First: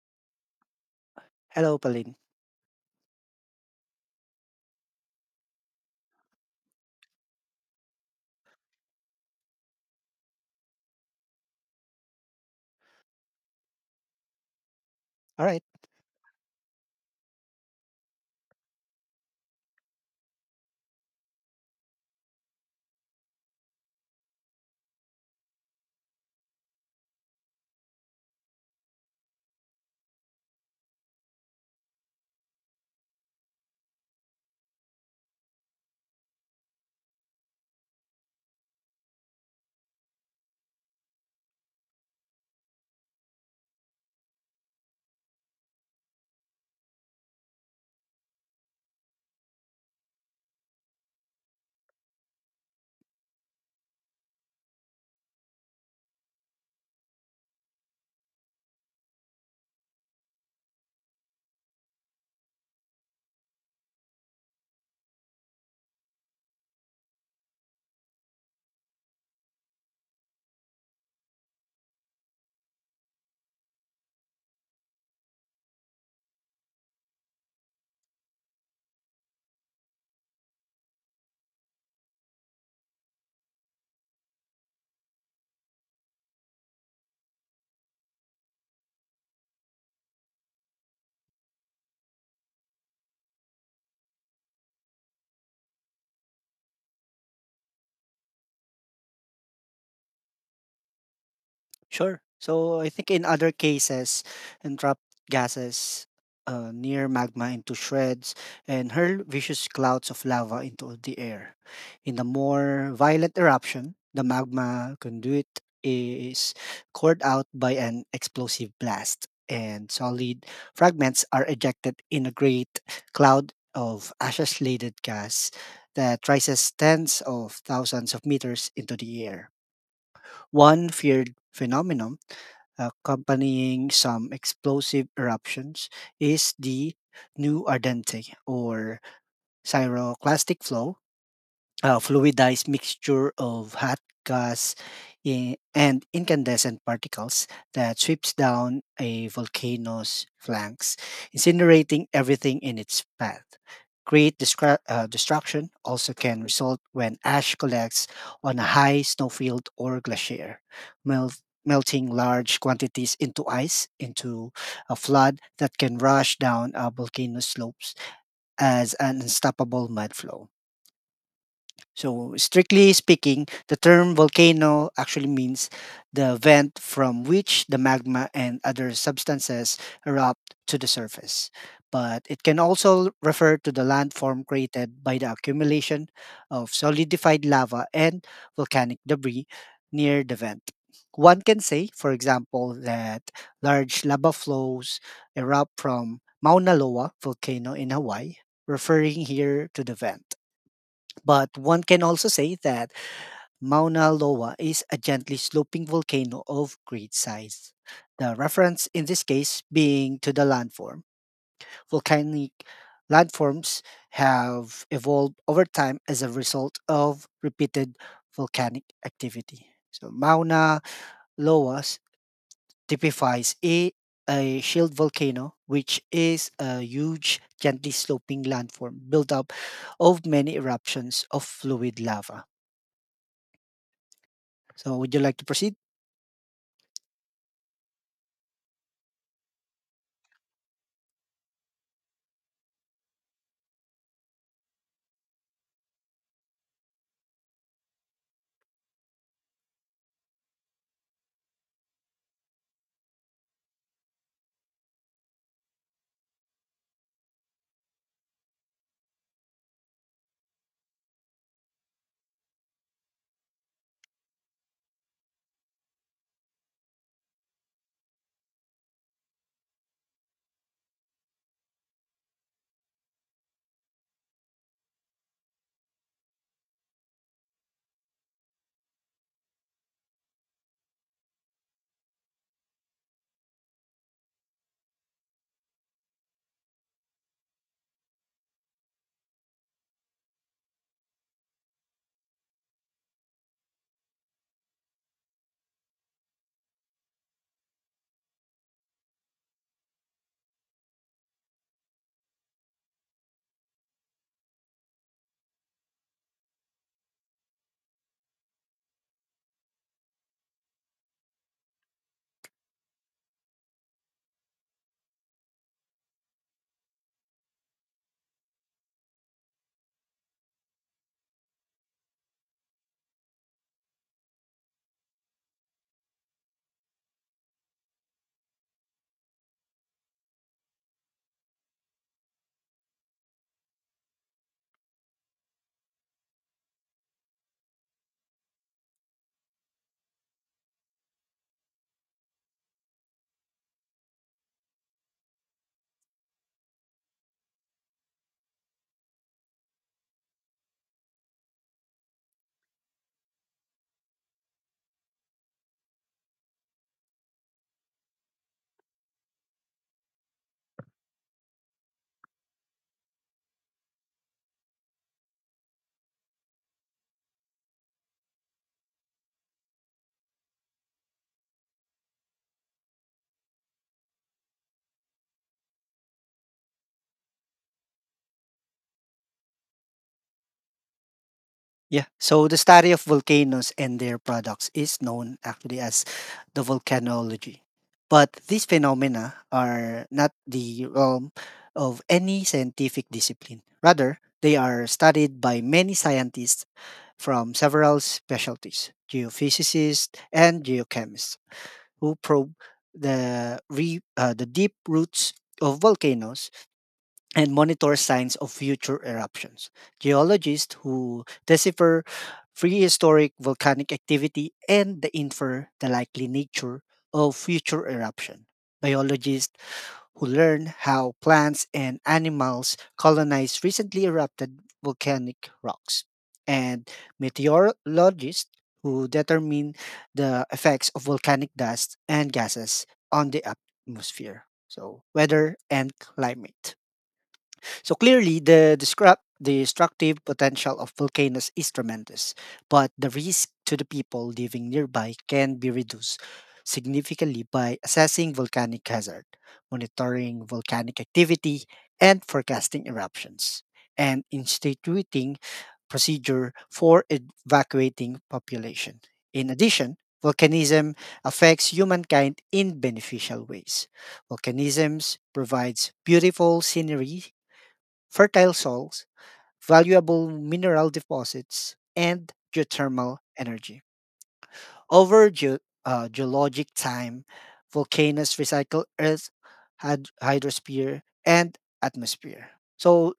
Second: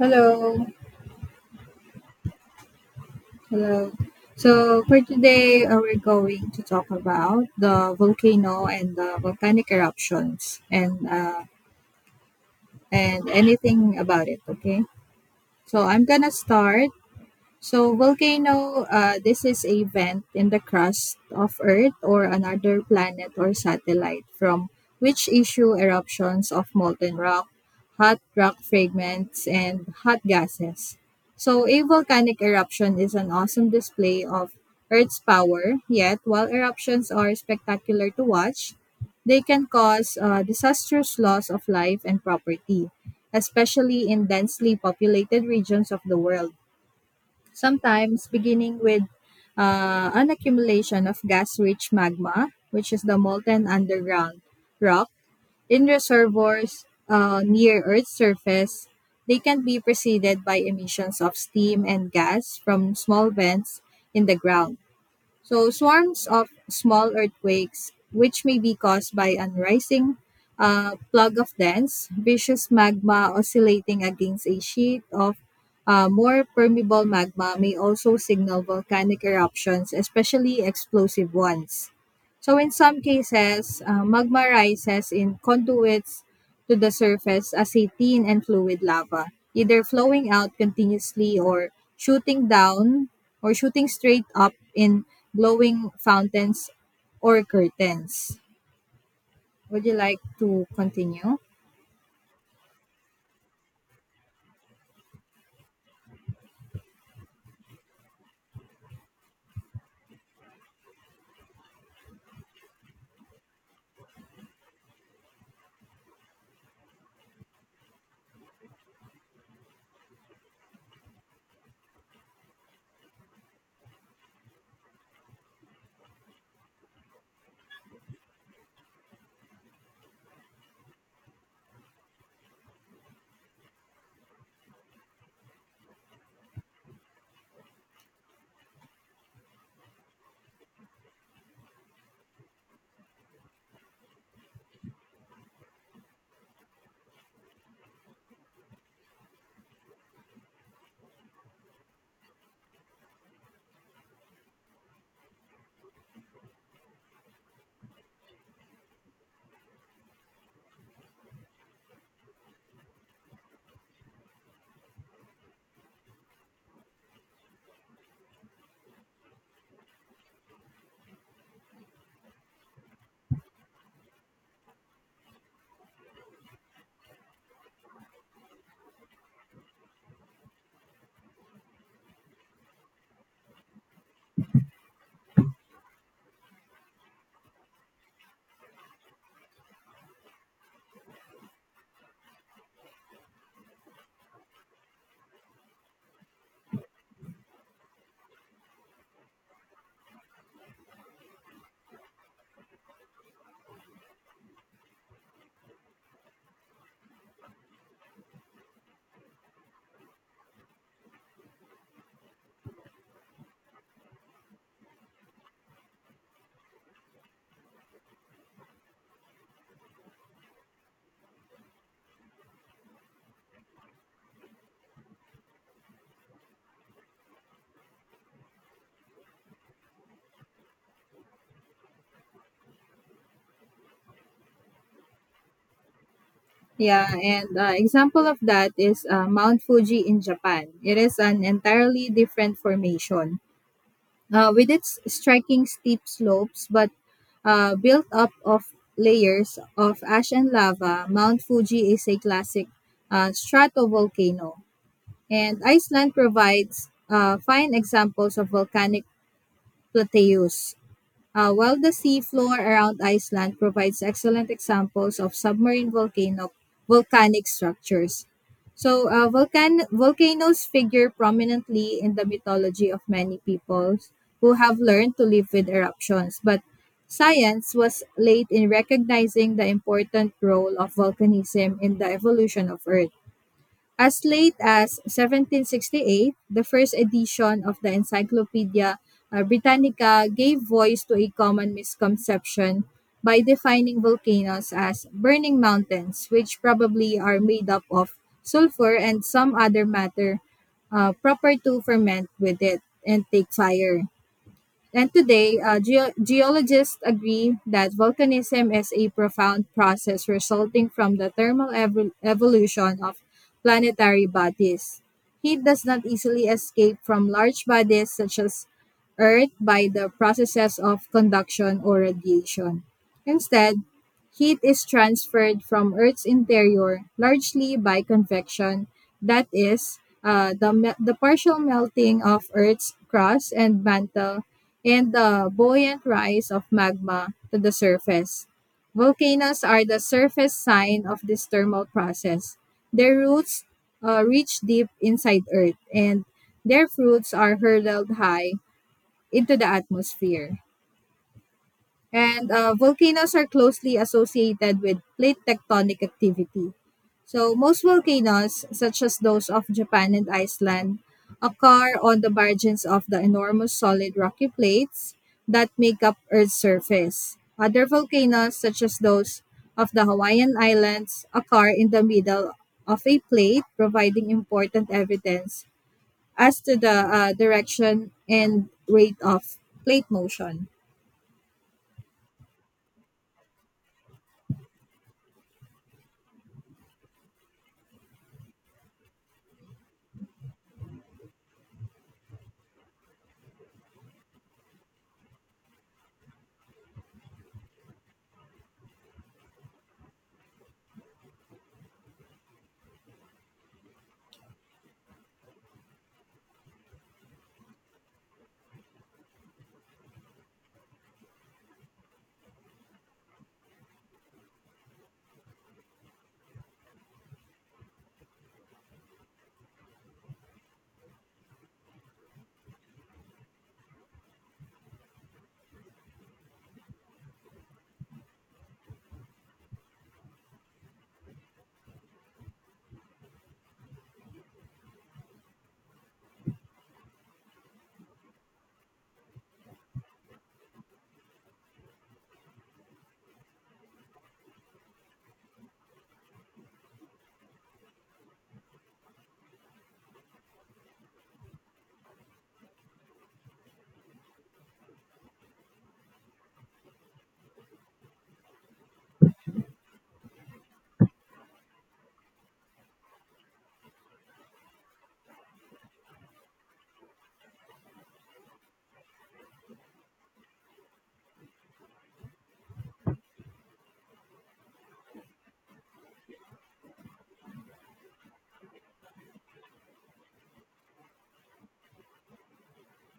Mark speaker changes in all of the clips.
Speaker 1: Hello,
Speaker 2: Hello, Pauline.
Speaker 1: hello. So for today, we're going to talk about the volcano and the volcanic eruptions and and anything about it. Okay.
Speaker 2: All right,
Speaker 1: So I'm gonna start. So volcano, this is a vent in the crust of Earth or another planet or satellite from which issue eruptions of molten rock, hot rock fragments, and hot gases. So a volcanic eruption is an awesome display of Earth's power, yet while eruptions are spectacular to watch, they can cause disastrous loss of life and property, especially in densely populated regions of the world. Sometimes beginning with an accumulation of gas rich magma, which is the molten underground rock, in reservoirs near Earth's surface. They can be preceded by emissions of steam and gas from small vents in the ground. So swarms of small earthquakes, which may be caused by unrising plug of dense, viscous magma oscillating against a sheet of more permeable magma may also signal volcanic eruptions, especially explosive ones. So in some cases, magma rises in conduits to the surface as a thin and fluid lava, either flowing out continuously or shooting down or shooting straight up in glowing fountains or curtains. Would you like to continue?
Speaker 2: sure. So I think in other cases, entrapped gases near magma into shreds and hurl vicious clouds of lava into the air. In the more violent eruption, the magma conduit is cored out by an explosive blast, and solid fragments are ejected in a great cloud of ashes laden gas that rises tens of thousands of meters into the air. One feared phenomenon accompanying some explosive eruptions is the new ardente or pyroclastic flow fluidized mixture of hot gas and incandescent particles that sweeps down a volcano's flanks, incinerating everything in its path. Destruction also can result when ash collects on a high snowfield or glacier, melting large quantities into ice, into a flood that can rush down a volcano slopes as an unstoppable mudflow. So, strictly speaking, the term volcano actually means the vent from which the magma and other substances erupt to the surface. But it can also refer to the landform created by the accumulation of solidified lava and volcanic debris near the vent. One can say, for example, that large lava flows erupt from Mauna Loa volcano in Hawaii, referring here to the vent. But one can also say that Mauna Loa is a gently sloping volcano of great size. The reference in this case being to the landform. Volcanic landforms have evolved over time as a result of repeated volcanic activity. So Mauna Loa s- typifies a shield volcano, which is a huge, gently sloping landform built up of many eruptions of fluid lava. So would you like to proceed?
Speaker 1: Yeah, and example of that is Mount Fuji in Japan. It is an entirely different formation, with its striking steep slopes, but built up of layers of ash and lava, Mount Fuji is a classic stratovolcano. And Iceland provides fine examples of volcanic plateaus. While the seafloor around Iceland provides excellent examples of submarine volcano volcanic structures. So, volcanoes figure prominently in the mythology of many peoples who have learned to live with eruptions, but science was late in recognizing the important role of volcanism in the evolution of Earth. As late as 1768, the first edition of the Encyclopedia Britannica gave voice to a common misconception by defining volcanoes as burning mountains, which probably are made up of sulfur and some other matter proper to ferment with it and take fire. And today, geologists agree that volcanism is a profound process resulting from the thermal evolution of planetary bodies. Heat does not easily escape from large bodies such as Earth by the processes of conduction or radiation. Instead, heat is transferred from Earth's interior largely by convection, that is, the partial melting of Earth's crust and mantle and the buoyant rise of magma to the surface. Volcanoes are the surface sign of this thermal process. Their roots reach deep inside Earth, and their fruits are hurled high into the atmosphere. And volcanoes are closely associated with plate tectonic activity. So, most volcanoes, such as those of Japan and Iceland, occur on the margins of the enormous solid rocky plates that make up Earth's surface. Other volcanoes, such as those of the Hawaiian Islands, occur in the middle of a plate, providing important evidence as to the direction and rate of plate motion.
Speaker 2: Yeah. So the study of volcanoes and their products is known actually as the volcanology. But these phenomena are not the realm of any scientific discipline. Rather, they are studied by many scientists from several specialties geophysicists and geochemists, who probe the deep roots of volcanoes and monitor signs of future eruptions. Geologists who decipher prehistoric volcanic activity and the infer the likely nature of future eruption. Biologists who learn how plants and animals colonize recently erupted volcanic rocks, and meteorologists who determine the effects of volcanic dust and gases on the atmosphere. So, weather and climate. So clearly, the destructive potential of volcanoes is tremendous, but the risk to the people living nearby can be reduced significantly by assessing volcanic hazard, monitoring volcanic activity, and forecasting eruptions, and instituting procedure for evacuating population. In addition, volcanism affects humankind in beneficial ways. Volcanism provides beautiful scenery, fertile soils, valuable mineral deposits, and geothermal energy. Over geologic time, volcanoes recycle Earth's hydrosphere and atmosphere. So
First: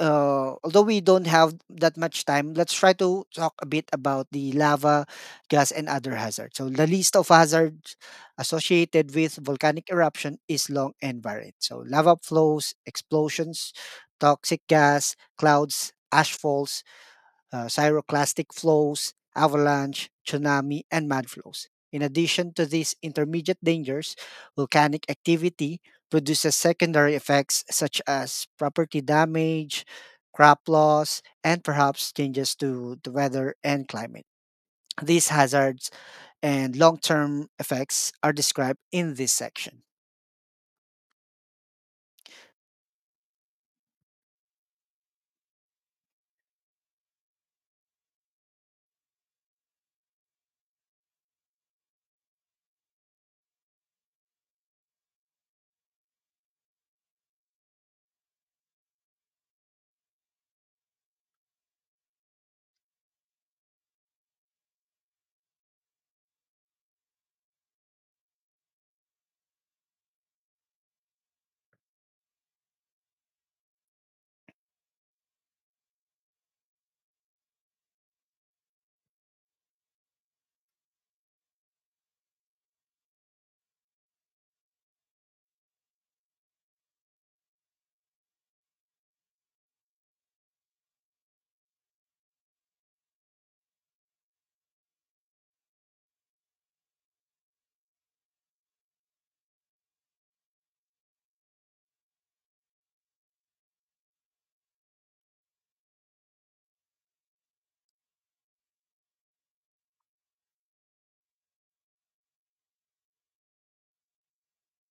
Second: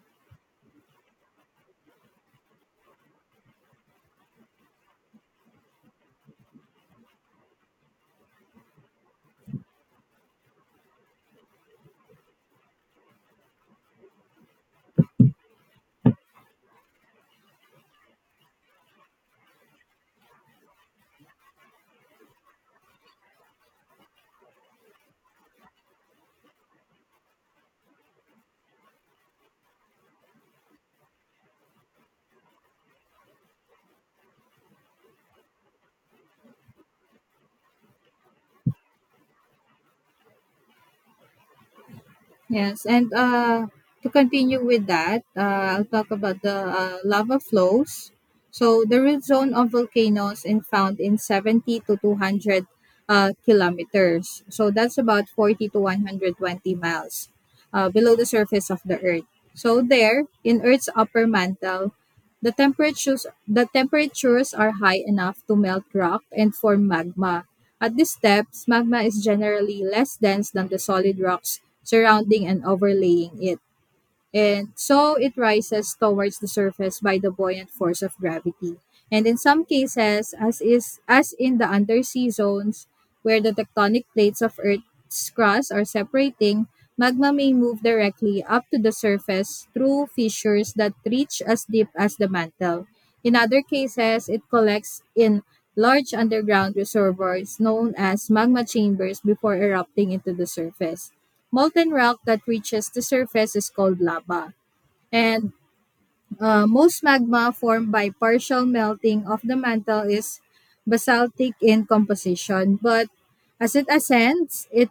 Speaker 2: although we don't have that much time, let's try to talk a bit about the lava, gas, and other hazards. So the list of hazards associated with volcanic eruption is long and varied. So lava flows, explosions, toxic gas, clouds, ash falls, pyroclastic flows, avalanche, tsunami, and mud flows. In addition to these intermediate dangers, volcanic activity produces secondary effects such as property damage, crop loss, and perhaps changes to the weather and climate. These hazards and long term effects are described in this section.
Speaker 1: Yes, and to continue with that, I'll talk about the lava flows. So the root zone of volcanoes is found in 70 to 200 kilometers. So that's about 40 to 120 miles below the surface of the Earth. So there, in Earth's upper mantle, the temperatures are high enough to melt rock and form magma. At these steps, magma is generally less dense than the solid rocks surrounding and overlaying it, and so it rises towards the surface by the buoyant force of gravity. And in some cases, as is as in the undersea zones where the tectonic plates of Earth's crust are separating, magma may move directly up to the surface through fissures that reach as deep as the mantle. In other cases, it collects in large underground reservoirs known as magma chambers before erupting into the surface. Molten rock that reaches the surface is called lava, and most magma formed by partial melting of the mantle is basaltic in composition, but as it ascends, it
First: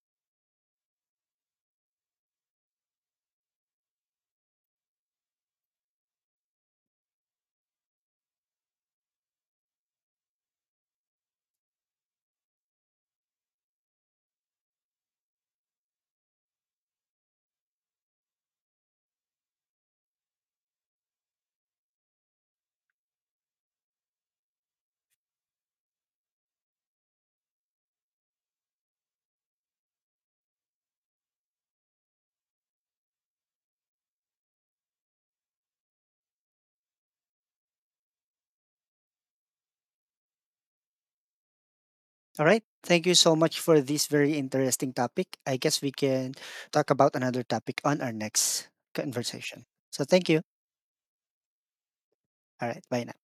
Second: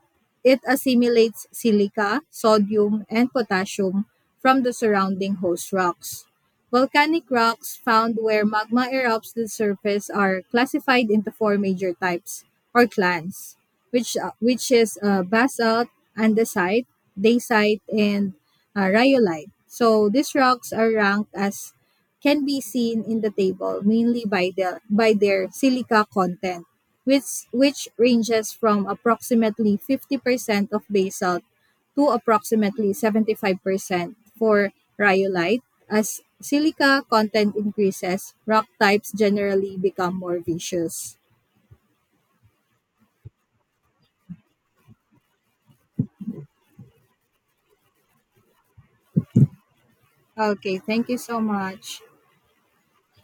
Speaker 1: it assimilates silica, sodium, and potassium from the surrounding host rocks. Volcanic rocks found where magma erupts to the surface are classified into four major types or clans, which is basalt, andesite, dacite, and rhyolite. So these rocks are ranked as can be seen in the table mainly by their silica content, which ranges from approximately 50% of basalt to approximately 75% for rhyolite. As silica content increases, rock types generally become more viscous.
Speaker 2: All right. Thank you so much for this very interesting topic. I guess we can talk about another topic on our next conversation. So thank you.
Speaker 1: Okay, thank you so much.
Speaker 2: All right. Bye now.